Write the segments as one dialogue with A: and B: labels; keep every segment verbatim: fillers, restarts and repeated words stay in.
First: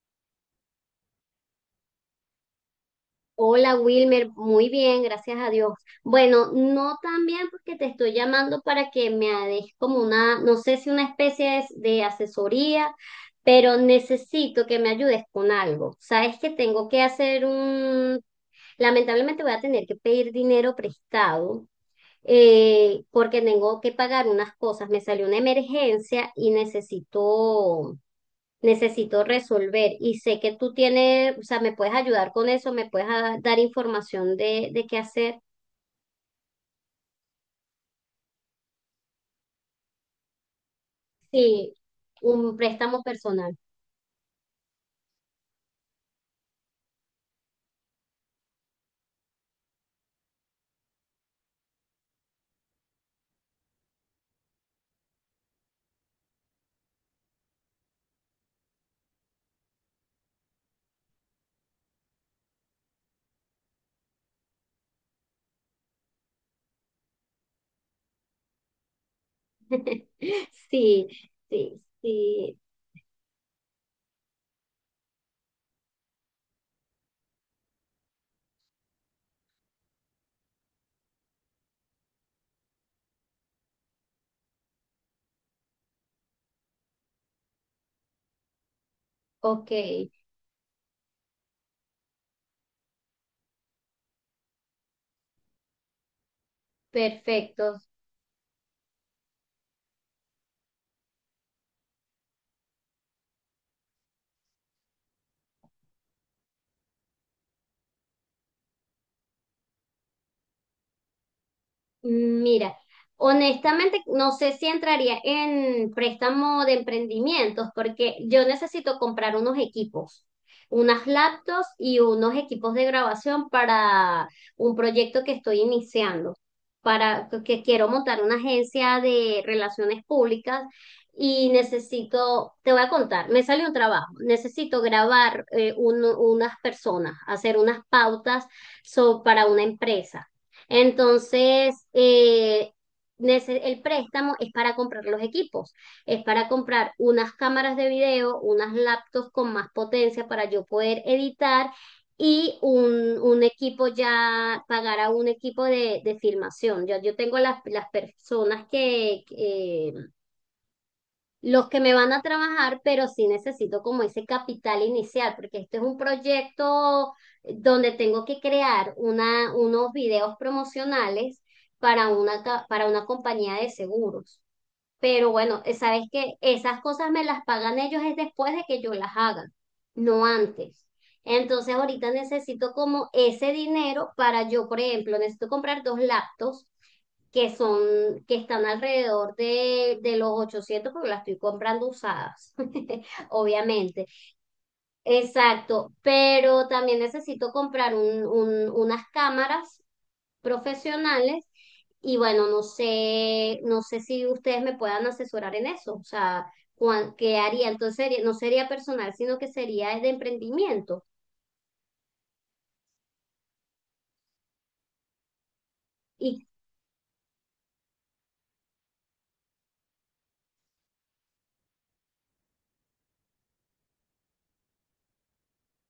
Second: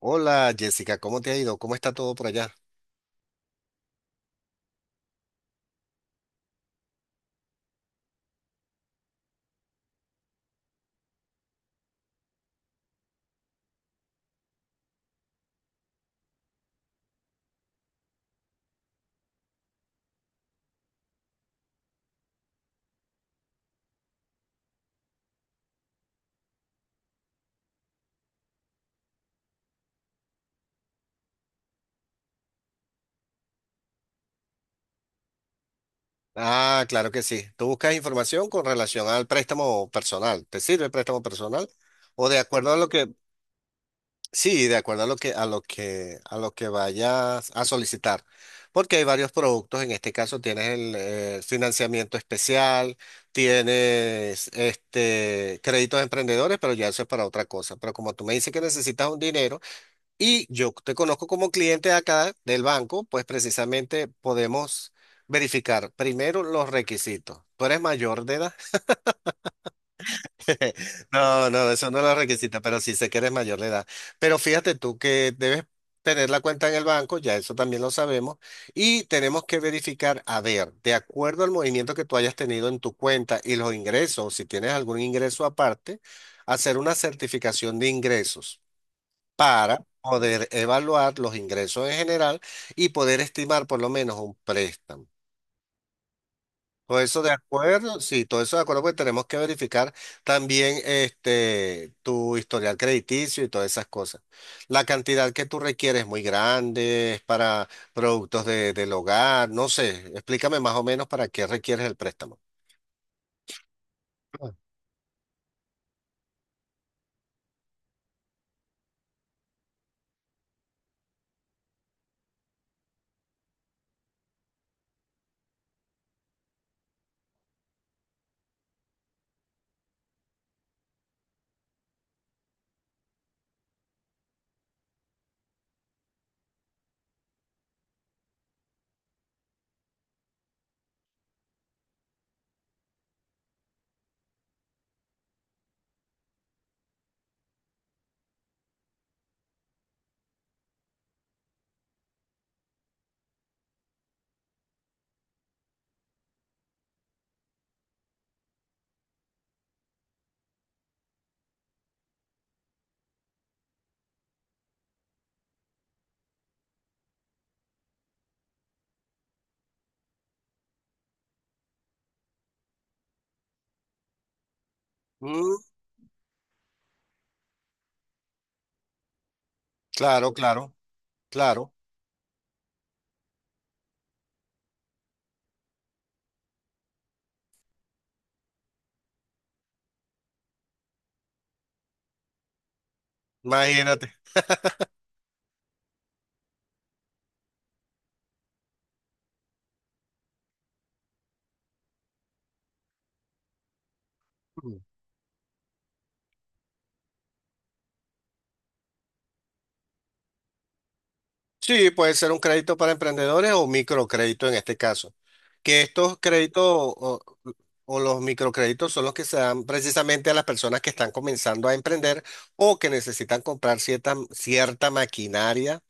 A: Hola Jessica, ¿cómo te ha ido? ¿Cómo está todo por allá?
B: Hola Wilmer, muy bien, gracias a Dios. Bueno, no tan bien porque te estoy llamando para que me des como una, no sé si una especie de, de asesoría, pero necesito que me ayudes con algo. Sabes que tengo que hacer un, lamentablemente voy a tener que pedir dinero prestado eh, porque tengo que pagar unas cosas. Me salió una emergencia y necesito necesito resolver, y sé que tú tienes, o sea, me puedes ayudar con eso, me puedes a- dar información de, de qué hacer.
A: Ah, claro que sí. Tú buscas información con relación al préstamo personal. ¿Te sirve el préstamo personal?
B: Sí,
A: O de
B: un
A: acuerdo a lo
B: préstamo
A: que,
B: personal.
A: Sí, de acuerdo a lo que, a lo que, a lo que vayas a solicitar. Porque hay varios productos. En este caso tienes el eh, financiamiento especial, tienes este créditos emprendedores, pero ya eso es para otra cosa. Pero como tú me dices que necesitas un dinero, y yo te conozco como cliente acá del banco, pues precisamente podemos verificar primero los requisitos. ¿Tú eres mayor de edad?
B: Sí,
A: No, no,
B: sí,
A: eso no es los
B: sí.
A: requisitos, pero sí sé que eres mayor de edad. Pero fíjate tú que debes tener la cuenta en el banco, ya eso también lo sabemos, y tenemos que verificar, a ver, de acuerdo al movimiento que tú hayas tenido en tu cuenta y los ingresos, si tienes algún ingreso aparte, hacer una certificación de ingresos
B: Ok,
A: para poder evaluar los ingresos en general y poder estimar por lo menos un préstamo. Todo eso de
B: perfecto.
A: acuerdo, sí, todo eso de acuerdo, porque tenemos que verificar también este, tu historial crediticio y todas esas cosas. La cantidad que tú requieres es muy grande, es para productos de, del hogar, no sé, explícame más o menos para qué requieres el préstamo.
B: Mira, honestamente no sé
A: Ah.
B: si entraría en préstamo de emprendimientos porque yo necesito comprar unos equipos, unas laptops y unos equipos de grabación para un proyecto que estoy iniciando, para que quiero montar una agencia de relaciones públicas y necesito, te voy a contar, me salió un trabajo, necesito grabar eh, un- unas personas, hacer unas pautas so- para una empresa. Entonces, eh, nece- el préstamo es para comprar los equipos, es para comprar unas cámaras de video, unas laptops con más potencia para yo poder editar y un, un equipo ya, pagar a un equipo de, de filmación. Ya yo tengo las, las personas que, los que me van a trabajar, pero sí necesito como ese capital inicial, porque este es un proyecto donde tengo que crear una, unos videos promocionales para una, ca- para una compañía de seguros. Pero
A: Mm,
B: bueno, eh, sabes que esas cosas me las pagan ellos es después de que yo las haga, no
A: claro, claro,
B: antes.
A: claro,
B: Entonces ahorita necesito como ese dinero para yo, por ejemplo, necesito comprar dos laptops que son, que están alrededor de, de los ochocientos porque las estoy comprando usadas, obviamente.
A: imagínate.
B: Exacto, pero también necesito comprar un- un- unas cámaras profesionales y bueno, no sé, no sé si ustedes me puedan asesorar en eso, o sea, cuán- qué haría, entonces sería- no sería personal, sino que sería de emprendimiento.
A: Sí, puede ser un crédito para emprendedores o microcrédito en este caso. Que estos
B: ¿Y
A: créditos o, o los microcréditos son los que se dan precisamente a las personas que están comenzando a emprender o que necesitan comprar cierta, cierta maquinaria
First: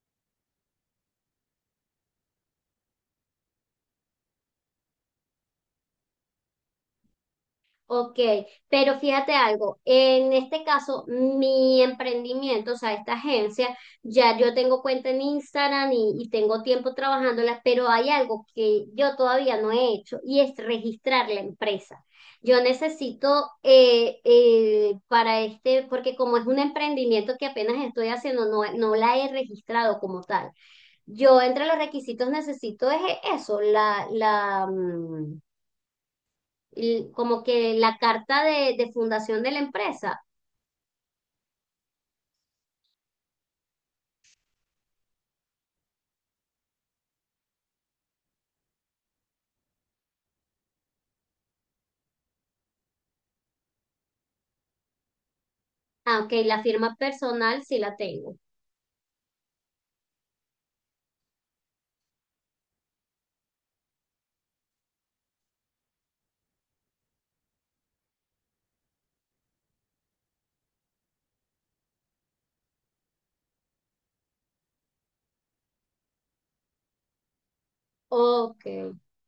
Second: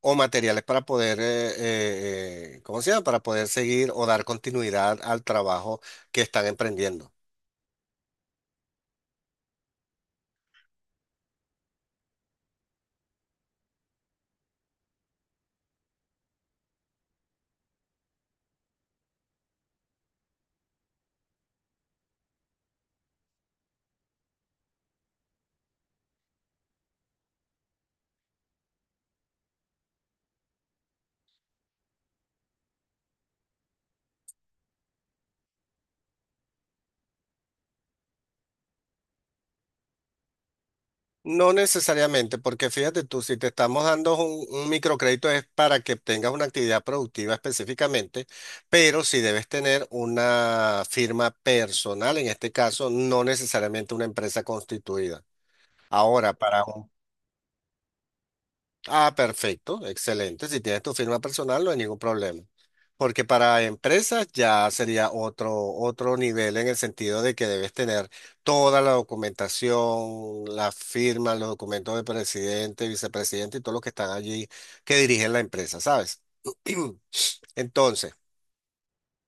A: o materiales para poder, eh, eh, eh, ¿cómo se llama? Para poder seguir o dar continuidad al trabajo que están emprendiendo.
B: Ok, pero fíjate algo, en este caso, mi emprendimiento, o sea, esta agencia, ya yo tengo cuenta en Instagram y, y tengo tiempo trabajándola, pero hay algo que yo todavía no he hecho y es registrar la empresa. Yo necesito eh, eh, para este, porque como es un emprendimiento que apenas estoy haciendo, no, no la he registrado como tal. Yo entre los requisitos necesito es eso, la, la, mm, l- como que la carta de, de fundación de la empresa.
A: No necesariamente, porque fíjate tú, si te estamos dando un, un microcrédito es para que tengas una actividad productiva específicamente, pero si debes tener una firma personal, en este caso, no necesariamente una empresa constituida.
B: Ah, ok,
A: Ahora.
B: la
A: Para un
B: firma personal sí la tengo.
A: Ah, perfecto, excelente. Si tienes tu firma personal, no hay ningún problema. Porque para empresas ya sería otro, otro nivel en el sentido de que debes tener toda la documentación, la firma, los documentos de presidente, vicepresidente y todos los que están allí que dirigen la empresa, ¿sabes? Entonces,
B: Ok,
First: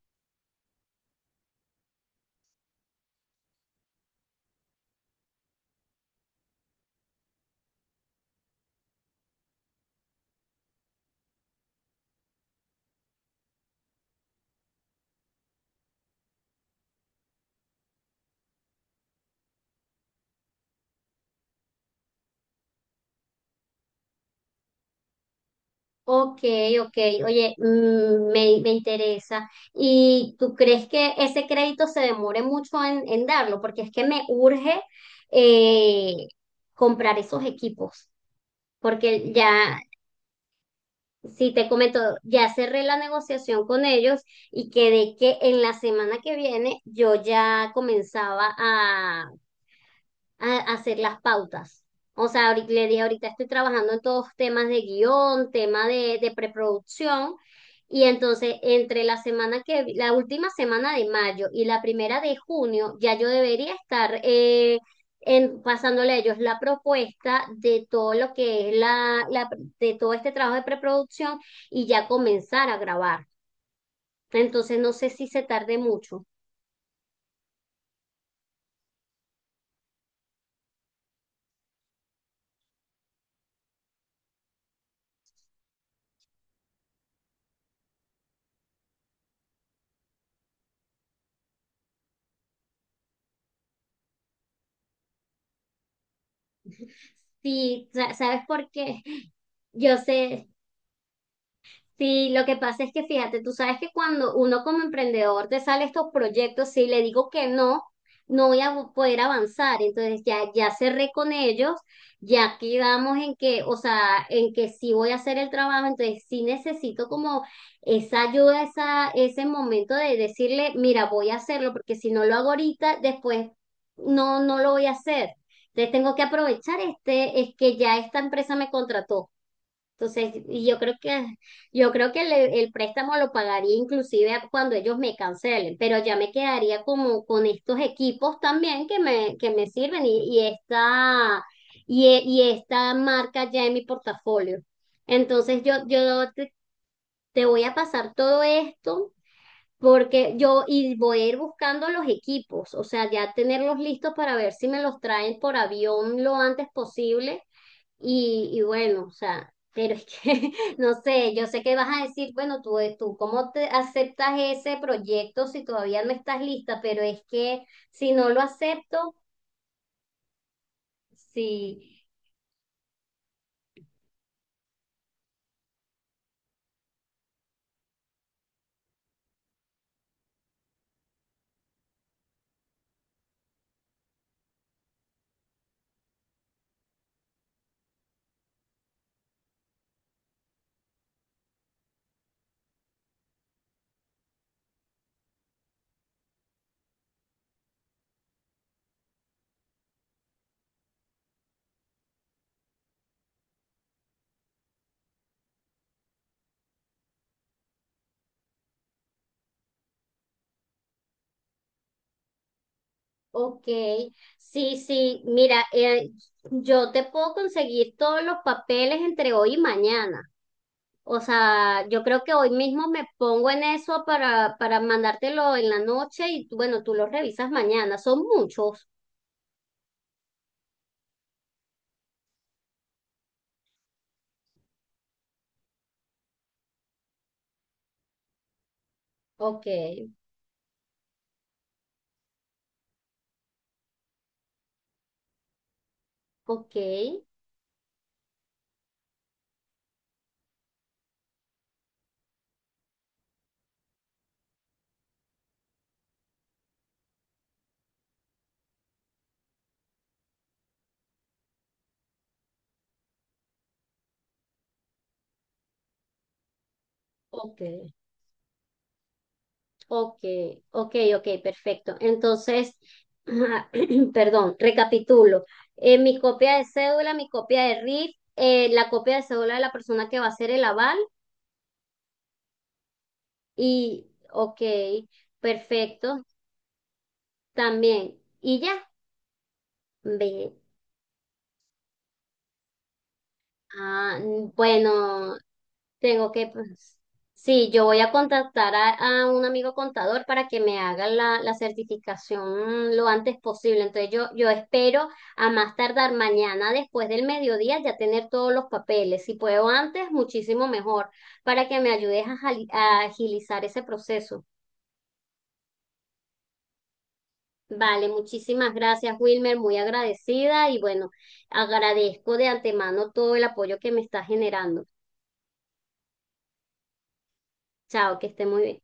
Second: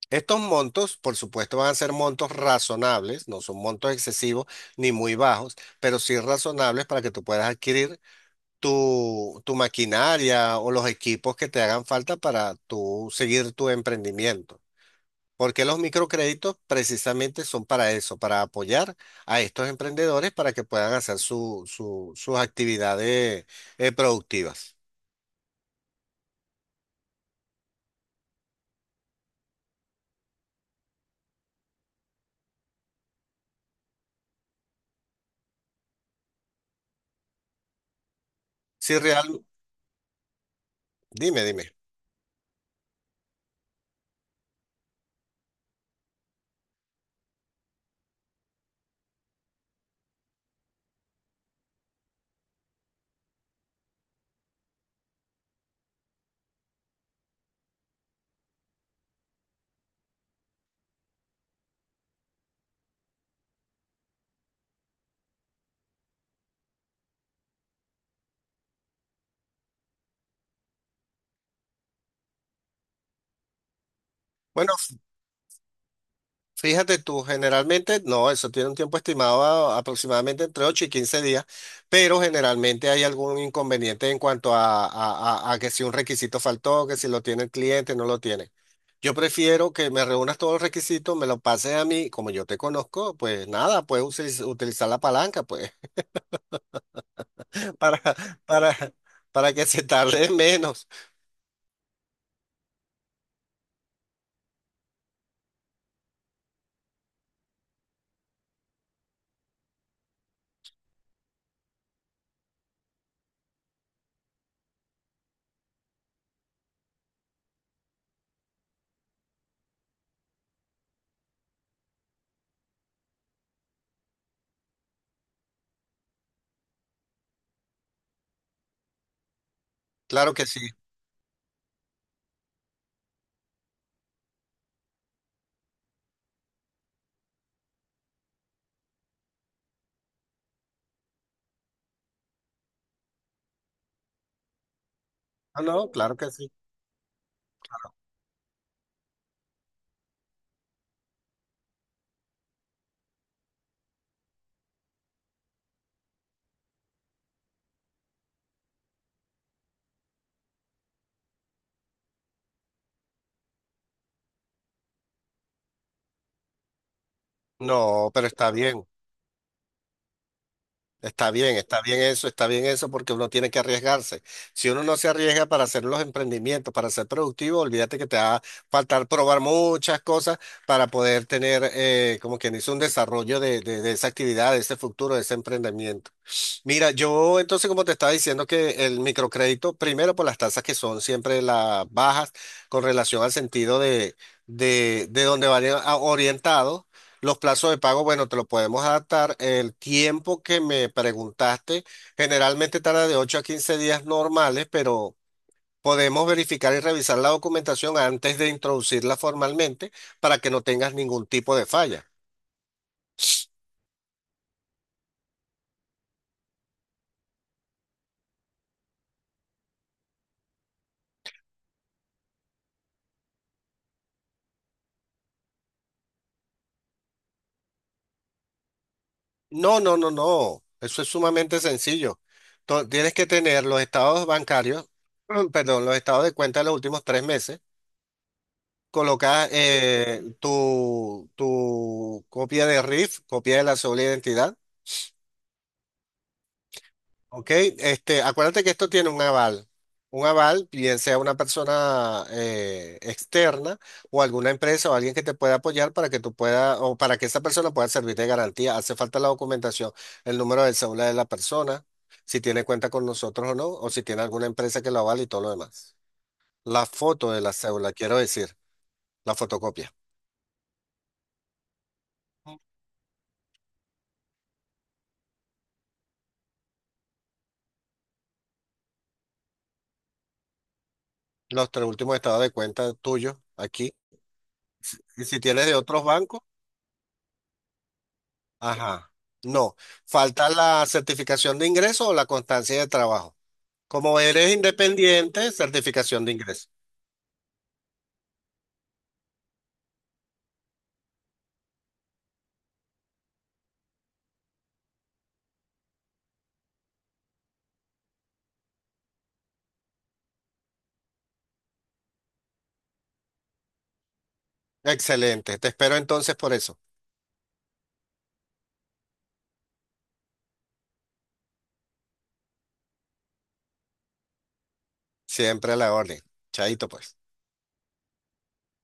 A: estos montos, por supuesto, van a ser montos razonables, no son montos excesivos ni muy bajos, pero sí razonables para que tú puedas adquirir tu, tu maquinaria o los equipos que te hagan falta para tú seguir tu emprendimiento. Porque los microcréditos precisamente son para eso, para apoyar a estos emprendedores para que puedan hacer su- su- sus actividades eh, productivas.
B: ok, ok. Oye, mm, me, me interesa. ¿Y tú crees que ese crédito se demore mucho en, en darlo? Porque es que me urge eh, comprar esos equipos,
A: Si
B: porque
A: real,
B: ya...
A: dime,
B: Si te
A: dime.
B: comento, ya cerré la negociación con ellos y quedé que en la semana que viene yo ya comenzaba a, a hacer las pautas. O sea, ahorita, le dije, ahorita estoy trabajando en todos temas de guión, tema de, de preproducción, y entonces entre la semana que, la última semana de mayo y la primera de junio, ya yo debería estar eh, en, pasándole a ellos la propuesta de todo lo que es la, la, de todo este trabajo de preproducción y ya comenzar a grabar.
A: Bueno,
B: Entonces no sé si se tarde mucho.
A: fíjate tú, generalmente, no, eso tiene un tiempo estimado a- aproximadamente entre ocho y quince días, pero generalmente hay algún inconveniente en cuanto a, a- a- a que si un requisito faltó, que si lo tiene el cliente, no lo tiene. Yo prefiero que me reúnas todos los requisitos, me lo pases a mí, como yo te conozco, pues nada, puedes utiliz- utilizar la palanca, pues,
B: Sí,
A: para,
B: sa- ¿sabes por
A: para,
B: qué?
A: para que se
B: Yo
A: tarde
B: sé.
A: menos.
B: Sí, lo que pasa es que fíjate, tú sabes que cuando uno como emprendedor te sale estos proyectos, si le digo que no, no voy a poder avanzar. Entonces ya, ya cerré con ellos, ya quedamos en que, o sea, en que sí voy a hacer el trabajo, entonces sí necesito como esa ayuda, esa, ese momento de decirle, mira, voy a hacerlo, porque si no lo hago ahorita, después no, no lo voy a hacer. Entonces tengo que aprovechar este, es que ya esta empresa me contrató.
A: Claro
B: Entonces,
A: que sí.
B: y yo creo que, yo creo que el el, préstamo lo pagaría inclusive cuando ellos me cancelen, pero ya me quedaría como con estos equipos también que me, que me sirven y, y esta, y, e- y esta marca ya en mi portafolio. Entonces,
A: No,
B: yo,
A: no, claro que
B: yo te,
A: sí.
B: te voy a pasar todo esto porque yo, y voy a ir buscando los equipos, o sea, ya tenerlos listos para ver si me los traen por avión lo antes posible y, y bueno, o sea, pero es que, no sé, yo sé que vas a decir, bueno, tú, eh, tú, ¿cómo te aceptas ese proyecto si todavía no estás lista? Pero es que si
A: No, pero
B: no lo
A: está bien.
B: acepto,
A: Está bien, está bien
B: sí,
A: eso, está bien eso, porque uno tiene que arriesgarse. Si uno no se arriesga para hacer los emprendimientos, para ser productivo, olvídate que te va a faltar probar muchas cosas para poder tener, eh, como quien dice, un desarrollo de, de, de esa actividad, de ese futuro, de ese emprendimiento. Mira, yo entonces como te estaba diciendo que el microcrédito, primero por las tasas que son siempre las bajas con relación al sentido de, de, de donde van a- orientados, los plazos de pago, bueno, te lo podemos adaptar. El tiempo que me preguntaste generalmente tarda de ocho a quince días normales, pero podemos verificar y revisar la documentación antes de introducirla formalmente para que no tengas ningún tipo de falla.
B: ok, sí, sí, mira, eh, yo te puedo conseguir todos los papeles entre hoy y mañana. O sea, yo creo que hoy mismo me pongo en eso para, para mandártelo en la noche y tú, bueno, tú los revisas mañana. Son muchos.
A: No, no, no, no. Eso es sumamente sencillo. To- tienes que tener los estados bancarios, perdón, los estados de cuenta de los últimos tres meses. Colocas
B: Ok,
A: eh, tu, tu copia de RIF, copia de la sola identidad.
B: ok.
A: Ok, este, acuérdate que esto tiene un aval. Un aval, bien sea una persona eh, externa o alguna empresa o alguien que te pueda apoyar para que tú puedas o para que esa persona pueda servir de garantía. Hace falta la documentación, el número del cédula de la persona, si tiene cuenta con nosotros o no, o si tiene alguna empresa que lo avale y todo lo demás. La foto de la
B: Ok,
A: cédula, quiero decir, la fotocopia.
B: ok, ok, ok, perfecto. Entonces, perdón, recapitulo. Eh, mi copia de cédula, mi copia de R I F, eh, la copia de cédula de la persona que va a hacer el aval
A: Los tres últimos estados de cuenta tuyos aquí.
B: y, ok,
A: Y si tienes de otros
B: perfecto,
A: bancos.
B: también. Y ya,
A: Ajá. No, falta
B: ve,
A: la certificación de ingreso o la constancia de trabajo.
B: Ah,
A: Como
B: mm,
A: eres
B: bueno,
A: independiente, certificación
B: tengo
A: de
B: que,
A: ingreso.
B: pues, sí, yo voy a contactar a, a un amigo contador para que me haga la, la certificación lo antes posible. Entonces yo, yo espero a más tardar mañana después del mediodía ya tener todos los papeles. Si puedo antes, muchísimo mejor, para que me ayudes a, jali- a agilizar ese proceso.
A: Excelente. Te espero entonces por eso.
B: Vale, muchísimas gracias, Wilmer, muy agradecida y bueno, agradezco de antemano todo el apoyo que me está generando.
A: Siempre a la orden. Chaito, pues.
B: Chao, que esté muy bien.